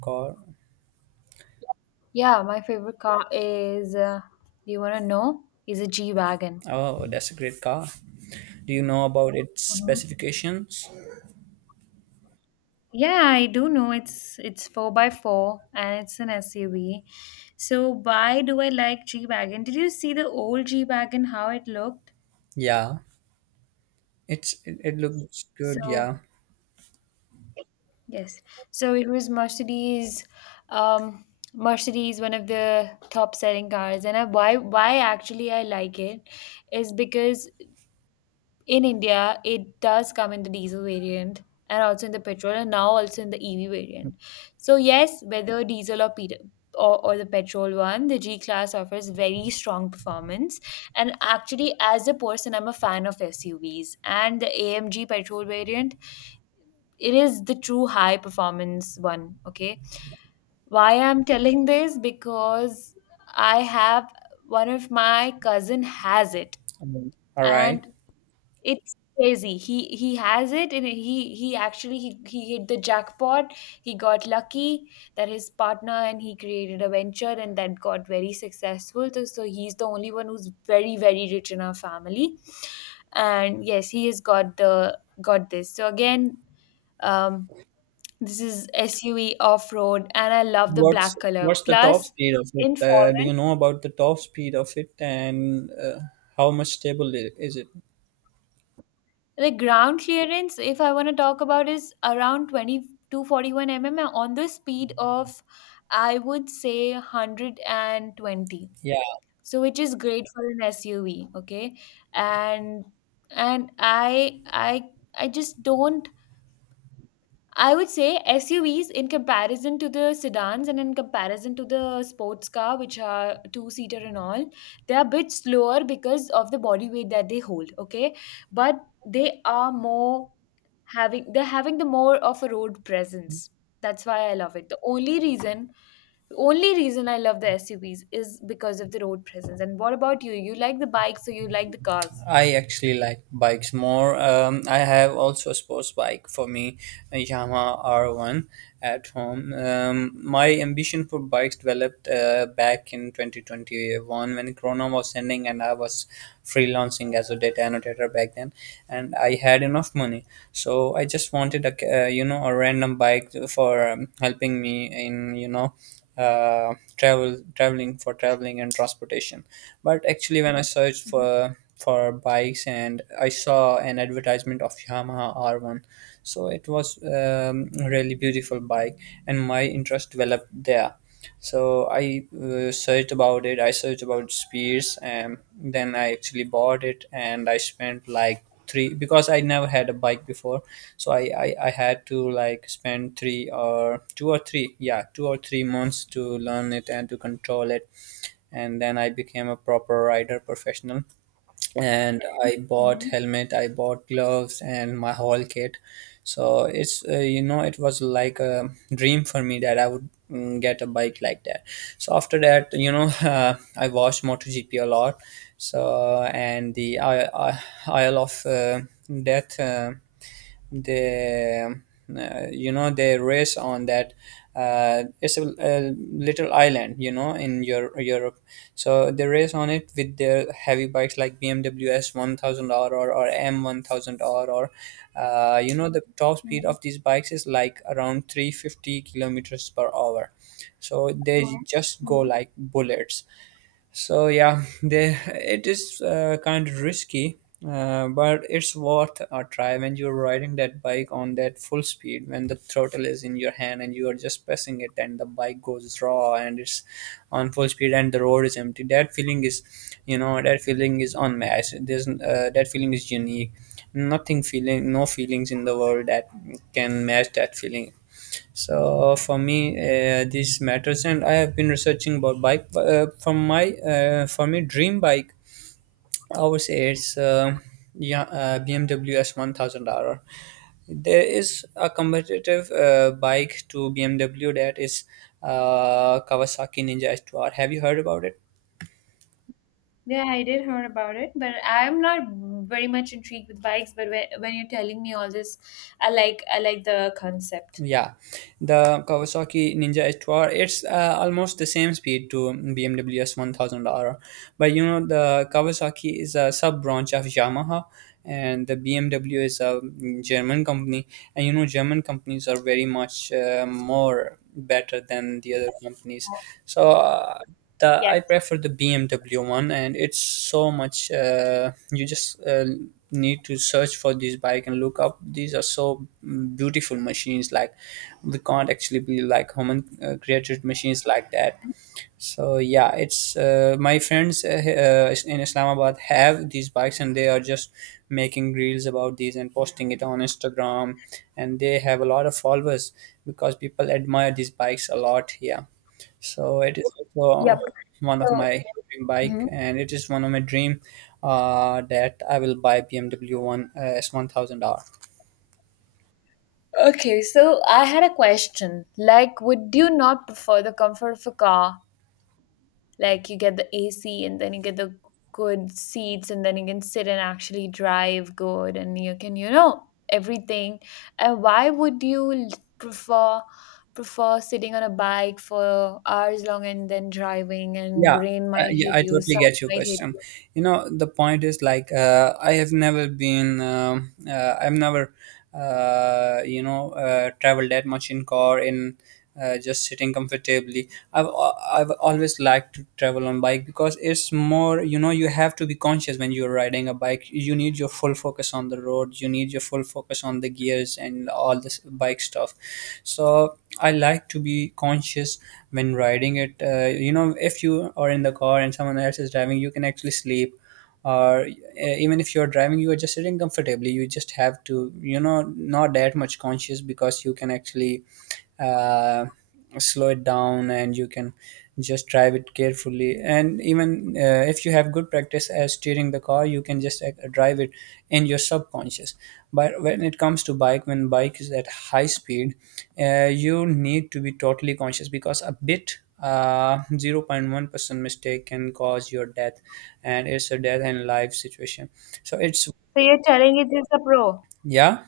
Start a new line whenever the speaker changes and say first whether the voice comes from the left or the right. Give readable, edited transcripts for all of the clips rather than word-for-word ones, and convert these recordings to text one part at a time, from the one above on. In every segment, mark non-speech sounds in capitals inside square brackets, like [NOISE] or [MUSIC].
right: Car.
left: Yeah, my favorite car is, do you want to know? Is a G-Wagon.
right: Oh, that's a great car. Do you know about its
left: Mhm.
right: specifications?
left: Yeah, I do know it's 4 by 4 and it's an SUV. So why do I like G-Wagon? Did you see the old G-Wagon how it looked?
right: Yeah, it looks good.
left: So
right: Yeah.
left: yes. So it was Mercedes um Mercedes, one of the top selling cars. And I, why actually I like it is because in India, it does come in the diesel variant and also in the petrol and now also in the EV variant. So yes, whether diesel or or the petrol one, the G class offers very strong performance. And actually, as a person, I'm a fan of SUVs and the AMG petrol variant. It is the true high performance one. Okay, why I'm telling this? Because I have one of my cousin has it
right: I mean, all right.
left: and it's crazy. He has it, and he actually he hit the jackpot. He got lucky that his partner and he created a venture, and that got very successful. So he's the only one who's very, very rich in our family, and yes, he has got the got this. So again, um, this is SUV off road, and I love the
right: What's
left: black color.
right: what's the top
left: Plus,
right: speed of it?
left: in
right: Do
left: foreign,
right: you know about the top speed of it and how much stable is it?
left: the ground clearance, if I want to talk about, is around twenty two forty one to mm. On the speed of, I would say 120,
right: Yeah.
left: so which is great for an SUV. Okay, and and I just don't, I would say, SUVs in comparison to the sedans and in comparison to the sports car, which are two seater and all, they are a bit slower because of the body weight that they hold. Okay, but they are more having they're having the more of a road presence. That's why I love it. The only reason I love the SUVs is because of the road presence. And what about you? You like the bikes, so you like the cars.
right: I actually like bikes more. I have also a sports bike for me, a Yamaha R1 at home. My ambition for bikes developed back in 2021 when Corona was ending and I was freelancing as a data annotator back then, and I had enough money, so I just wanted a ca- you know a random bike for helping me in traveling for traveling and transportation, but actually when I searched
left: Mm-hmm.
right: for bikes, and I saw an advertisement of Yamaha R1. So it was really beautiful bike and my interest developed there. So I searched about it. I searched about spears, and then I actually bought it, and I spent like three, because I never had a bike before. So I had to like spend three or two or three, yeah, 2 or 3 months to learn it and to control it. And then I became a proper rider professional, and I bought helmet, I bought gloves, and my whole kit. So it's it was like a dream for me that I would get a bike like that. So after that, [LAUGHS] I watched MotoGP a lot. So and the I Isle of Death. They you know they race on that. It's a little island, in Europe. So they race on it with their heavy bikes like BMWs 1000 r, or M1000R, or the top speed of these bikes is like around 350 kilometers per hour, so they, just go
left: Mm-hmm.
right: like bullets. So yeah, it is kind of risky, but it's worth a try when you're riding that bike on that full speed, when the throttle is in your hand and you are just pressing it, and the bike goes raw and it's on full speed and the road is empty. That feeling is unmatched. There's that feeling is unique. Nothing feeling, No feelings in the world that can match that feeling. So for me, this matters, and I have been researching about bike. From my for me, dream bike, I would say it's yeah, BMW S1000RR. There is a competitive bike to BMW, that is Kawasaki Ninja S two R. Have you heard about it?
left: Yeah, I did heard about it, but I'm not very much intrigued with bikes. But when you're telling me all this, I like the concept.
right: Yeah, the Kawasaki Ninja H2R. It's almost the same speed to BMW S1000R, but you know the Kawasaki is a sub branch of Yamaha, and the BMW is a German company, and you know German companies are very much more better than the other companies. So the I
left: Yes.
right: prefer the BMW one, and it's so much. You just need to search for this bike and look up. These are so beautiful machines, like we can't actually be like human created machines like that. So yeah, it's my friends in Islamabad have these bikes, and they are just making reels about these and posting it on Instagram, and they have a lot of followers because people admire these bikes a lot here. So it is also
left: Yep.
right: one of
left: So,
right: my dream
left: hmm.
right: bike, and it is one of my dream, that I will buy BMW one, S1000R.
left: Okay, so I had a question. Like, would you not prefer the comfort of a car, like you get the AC and then you get the good seats, and then you can sit and actually drive good and you can, you know, everything, and why would you prefer prefer sitting on a bike for hours long, and then driving, and
right: Yeah,
left: rain might
right: yeah
left: hit
right: I
left: you,
right: totally
left: sun
right: get your
left: might hit
right: question.
left: you.
right: You know, the point is like, I've never traveled that much in car, in just sitting comfortably. I've always liked to travel on bike, because it's more, you know, you have to be conscious when you're riding a bike. You need your full focus on the road. You need your full focus on the gears and all this bike stuff. So I like to be conscious when riding it. If you are in the car and someone else is driving, you can actually sleep. Or even if you're driving, you are just sitting comfortably. You just have to, you know, not that much conscious, because you can actually uh, slow it down, and you can just drive it carefully. And even if you have good practice as steering the car, you can just drive it in your subconscious. But when it comes to bike, when bike is at high speed, you need to be totally conscious, because a bit 0.1% mistake can cause your death, and it's a death and life situation. So it's,
left: So you're telling it is a pro.
right: yeah.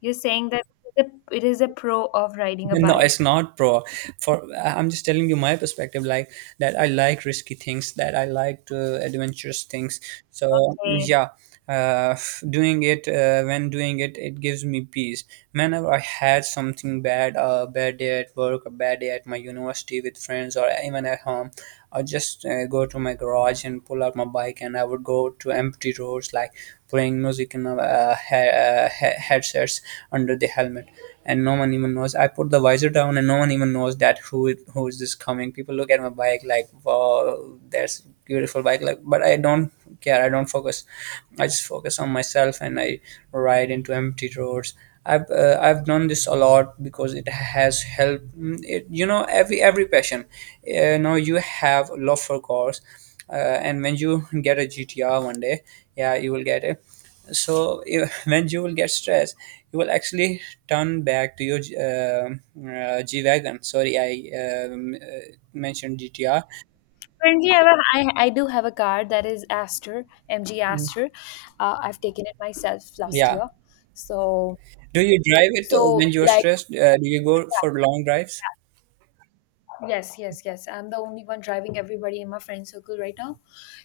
left: You're saying that it is a pro of
right: [LAUGHS]
left: riding a
right: No, it's
left: bike.
right: not, bro. I'm just telling you my perspective, like that I like risky things, that I like adventurous things. So
left: Okay.
right: yeah, uh, doing it when doing it, it gives me peace. Whenever I had something bad, a bad day at work, a bad day at my university with friends, or even at home, I just go to my garage and pull out my bike, and I would go to empty roads, like playing music in headsets under the helmet, and no one even knows. I put the visor down, and no one even knows that who is this coming. People look at my bike like, "Wow, that's beautiful bike!" Like, but I don't care. I don't focus. I just focus on myself, and I ride into empty roads. I've done this a lot because it has helped. Mm, It, you know, every passion. You know, you have love for cars, and when you get a GTR one day, yeah, you will get it. So [LAUGHS] when you will get stressed, you will actually turn back to your uh, G wagon. Sorry, I mentioned GTR.
left: Currently, I do have a car that is Aster, MG
right: Mm,
left: Aster. I've taken it myself last
right: yeah.
left: year. So,
right: Do you drive it when you're
left: like,
right: stressed? Do you go for long drives?
left: yes, yes, yes. I'm the only one driving everybody in my friend circle right now.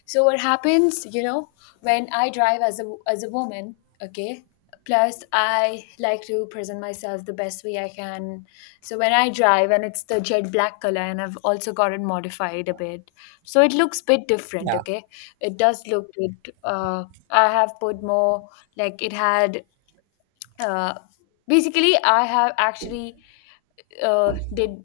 left: So what happens, you know, when I drive as a woman, okay? Plus I like to present myself the best way I can. So when I drive and it's the jet black color and I've also got it modified a bit. So it looks bit different,
right: Yeah.
left: okay? It does look it, I have put more, like it had, uh basically I have actually, uh, did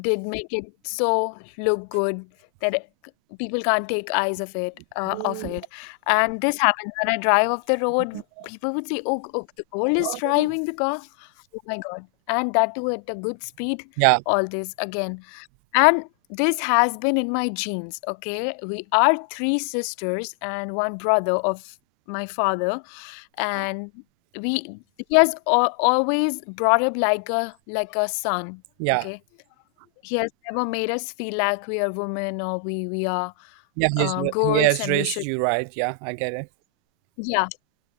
left: did make it so look good that people can't take eyes of it off it. And this happens when I drive off the road. People would say, "Oh, oh, the gold is driving the car, oh my god," and that too at a good speed,
right: Yeah.
left: all this again. And this has been in my genes. Okay, we are three sisters and one brother of my father. And we, he has always brought up like a son.
right: Yeah.
left: Okay, he has never made us feel like we are women or we are,
right: Yeah. He
left: girls,
right: has
left: and we
right: raised
left: should.
right: you right. Yeah, I get it.
left: Yeah,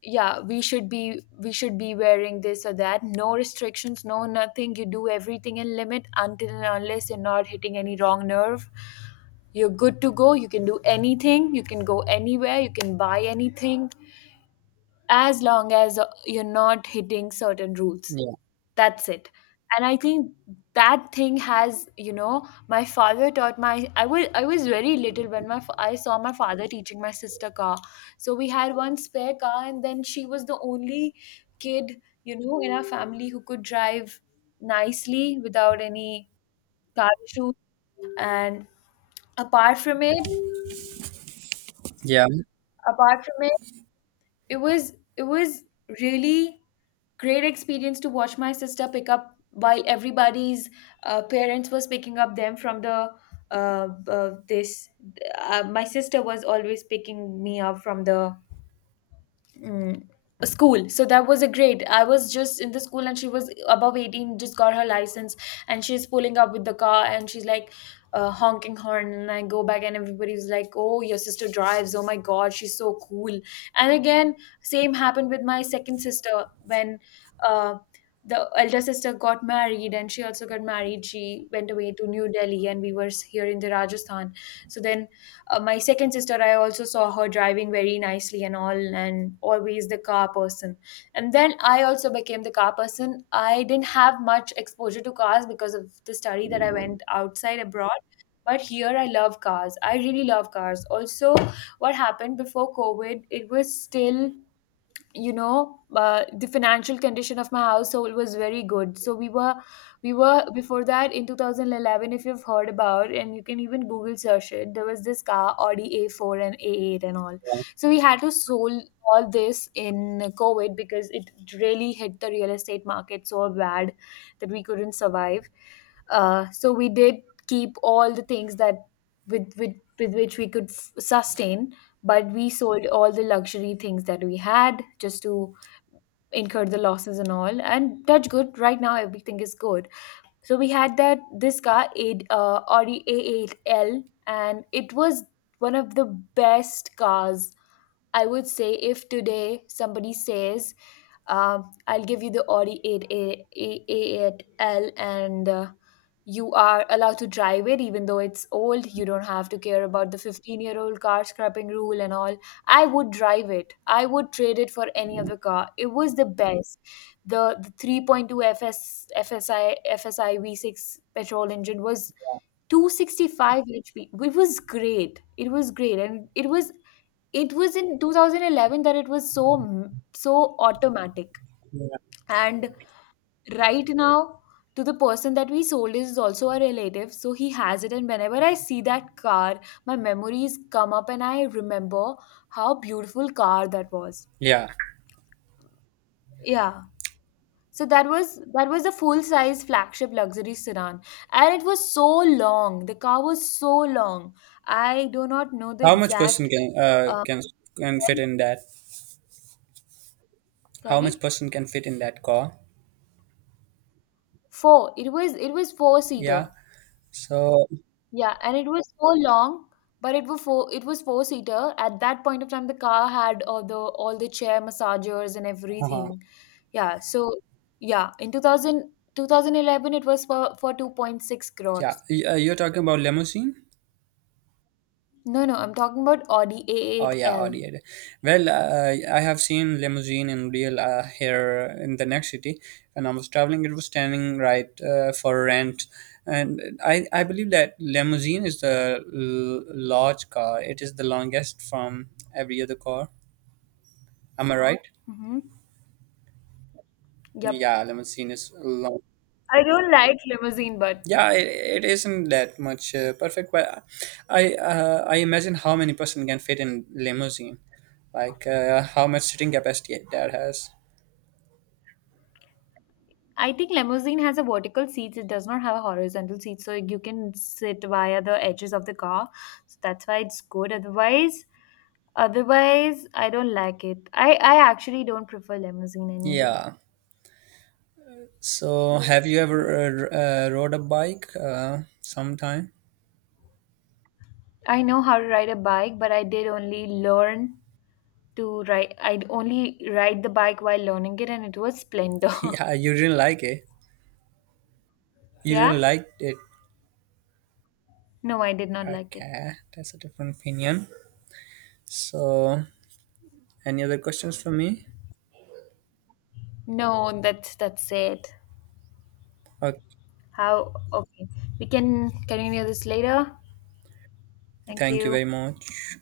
left: yeah, we should be wearing this or that, no restrictions, no nothing, you do everything in limit until and unless you're not hitting any wrong nerve. You're good to go, you can do anything, you can go anywhere, you can buy anything as long as you're not hitting certain rules.
right: Yeah.
left: That's it. And I think that thing has, you know, my father taught my I was very little when I saw my father teaching my sister car. So we had one spare car and then she was the only kid, you know, in our family who could drive nicely without any car issues. And apart from it,
right: Yeah.
left: apart from it, it was really great experience to watch my sister pick up while everybody's parents was picking up them from the, this, my sister was always picking me up from the, mm, a school, so that was a grade. I was just in the school and she was above 18, just got her license, and she's pulling up with the car and she's like, honking horn. And I go back and everybody's like, "Oh, your sister drives, oh my god, she's so cool." And again, same happened with my second sister when uh, the elder sister got married, and she also got married, she went away to New Delhi and we were here in the Rajasthan. So then, my second sister, I also saw her driving very nicely and all, and always the car person. And then I also became the car person. I didn't have much exposure to cars because of the study that I went outside abroad. But here I love cars. I really love cars also. What happened before COVID, it was still, you know, the financial condition of my household was very good. So we were before that, in 2011, if you've heard about, and you can even Google search it, there was this car, Audi A4 and A8 and all. So we had to sold all this in COVID because it really hit the real estate market so bad that we couldn't survive. So we did keep all the things that with with with which we could sustain, but we sold all the luxury things that we had just to incur the losses and all. And touch good, right now everything is good. So we had that this car, a Audi A8L, and it was one of the best cars. I would say, if today somebody says, I'll give you the Audi 8A, a A, A8L, and you are allowed to drive it even though it's old, you don't have to care about the 15-year-old car scrapping rule and all. I would drive it. I would trade it for any other car. It was the best. The 3.2 FSI, FSI V6 petrol engine was 265 HP. It was great. It was great. And it was in 2011 that it was so automatic.
right: Yeah.
left: And right now, to the person that we sold is also a relative, so he has it. And whenever I see that car, my memories come up, and I remember how beautiful car that was.
right: Yeah.
left: Yeah. So that was a full size flagship luxury sedan, and it was so long. The car was so long. I do not know the
right: How much person
left: exact.
right: can
left: Uh,
right: can fit in that? How much
left: Sorry,
right: person can fit in that car?
left: four. It was four
right: Yeah.
left: seater.
right: So,
left: Yeah, and it was so long, but it was four seater. At that point of time, the car had all the chair massagers and
right: uh
left: everything. Yeah, so yeah, in two thousand eleven, it was for 2.6
right: yeah.
left: crores.
right: You're talking about limousine?
left: No, no, I'm talking about Audi
right: Oh yeah,
left: A8L.
right: Audi. Audi. Well, I have seen limousine in real, here in the next city. When I was traveling, it was standing right, for rent, and I believe that limousine is the large car. It is the longest from every other car. Am I, right?
left: Mm-hmm. Yep.
right: Yeah, limousine is long.
left: I don't like limousine, but
right: Yeah, it isn't that much perfect, but I imagine how many person can fit in limousine, like how much sitting capacity that has.
left: I think limousine has a vertical seat. It does not have a horizontal seat, so you can sit via the edges of the car. So that's why it's good. Otherwise, I don't like it. I actually don't prefer limousine anyway.
right: Yeah. So, have you ever rode a bike sometime?
left: I know how to ride a bike, but I did only learn to ride. I only ride the bike while learning it, and it was Splendor.
right: [LAUGHS] Yeah, you didn't like it.
left: [LAUGHS]
right: You didn't
left: yeah.
right: like it.
left: No, I did not like it.
right: Okay, that's a different opinion. So, any other questions for me?
left: No, that's it.
right: Okay,
left: How? Okay, we can continue this later. Thank
right: thank you
left: you.
right: very much.